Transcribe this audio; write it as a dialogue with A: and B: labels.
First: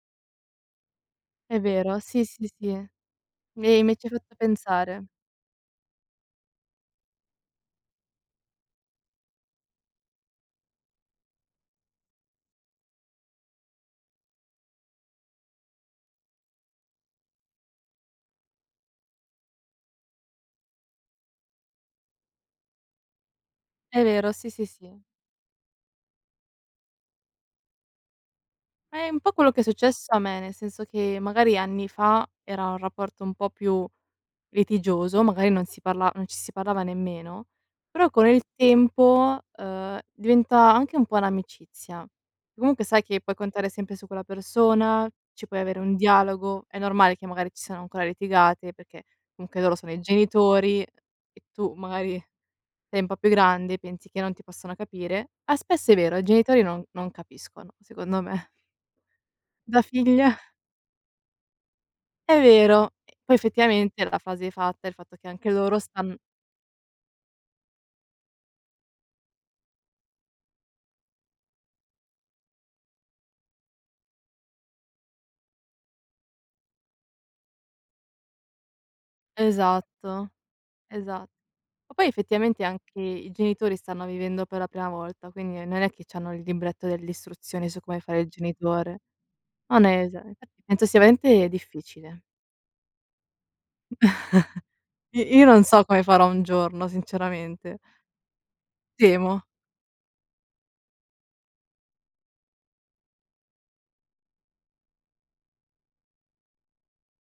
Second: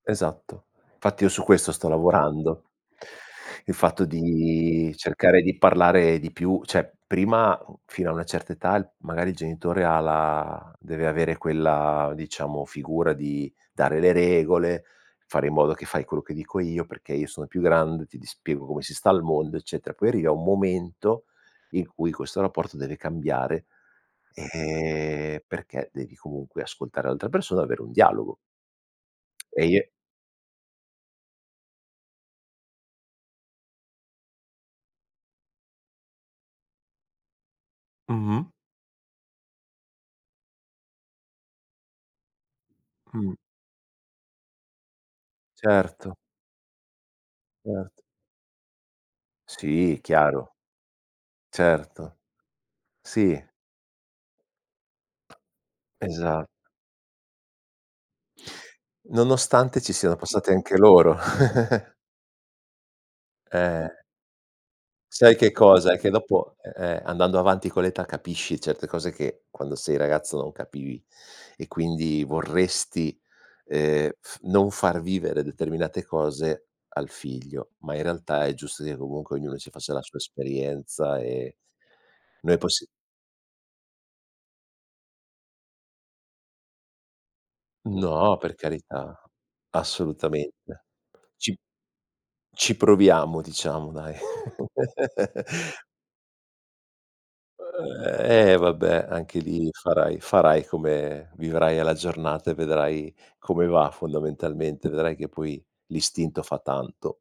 A: Esatto. Fatti io su
B: È
A: questo sto
B: vero, sì, sì,
A: lavorando.
B: sì.
A: Il
B: Mi mi
A: fatto
B: ci hai fatto
A: di
B: pensare.
A: cercare di parlare di più, cioè prima fino a una certa età l magari il genitore ha la deve avere quella, diciamo, figura di dare le regole, fare in modo che fai quello che dico io, perché io sono più grande, ti di spiego come si sta al mondo, eccetera. Poi arriva un momento in cui questo rapporto deve cambiare
B: È vero, sì, sì, sì.
A: e perché devi comunque ascoltare l'altra persona, avere un dialogo.
B: È un po' quello che è
A: E i e
B: successo a me, nel senso che magari anni fa era un rapporto un po' più litigioso, magari non si parla non ci si parlava nemmeno, però con il
A: Mh-mh.
B: tempo, ehm, diventa anche un po' un'amicizia. Comunque sai che
A: Mh.
B: puoi contare sempre su quella persona, ci puoi avere un
A: Certo.
B: dialogo, è normale che magari ci siano
A: Erto.
B: ancora litigate perché comunque loro sono
A: Sì,
B: i
A: chiaro.
B: genitori e tu
A: Certo.
B: magari sei un po' più
A: Sì.
B: grande e pensi che non ti possano capire; ah, spesso è vero, i
A: Esa
B: genitori non non capiscono secondo me.
A: Nonostante
B: Da
A: ci siano
B: figlia.
A: passati anche loro.
B: È vero, e poi
A: Eh.
B: effettivamente la fase fatta, il fatto che
A: Sai
B: anche
A: che
B: loro
A: cosa: è che
B: stan
A: dopo eh, eh, andando avanti con l'età capisci certe cose che quando sei ragazzo non capivi e quindi vorresti, ehm, f non far vivere determinate cose al figlio, ma in realtà è giusto che comunque ognuno ci faccia la sua
B: Esatto, esa
A: esperienza
B: Ma
A: e
B: poi
A: noi
B: effettivamente
A: possi
B: anche i genitori stanno vivendo per la prima volta, quindi non è che c'hanno il libretto delle istruzioni su come fare il
A: No, per
B: genitore.
A: carità,
B: No hai ragione, fatti
A: assolutamente.
B: penso sia veramente
A: Ci
B: difficile.
A: ci proviamo diciamo dai.
B: I io non so come farò un giorno sinceramente.
A: Eh, vabbè anche
B: Temo.
A: lì farai farai come vivrai alla giornata e vedrai come va fondamentalmente; vedrai che poi l'istinto fa tanto.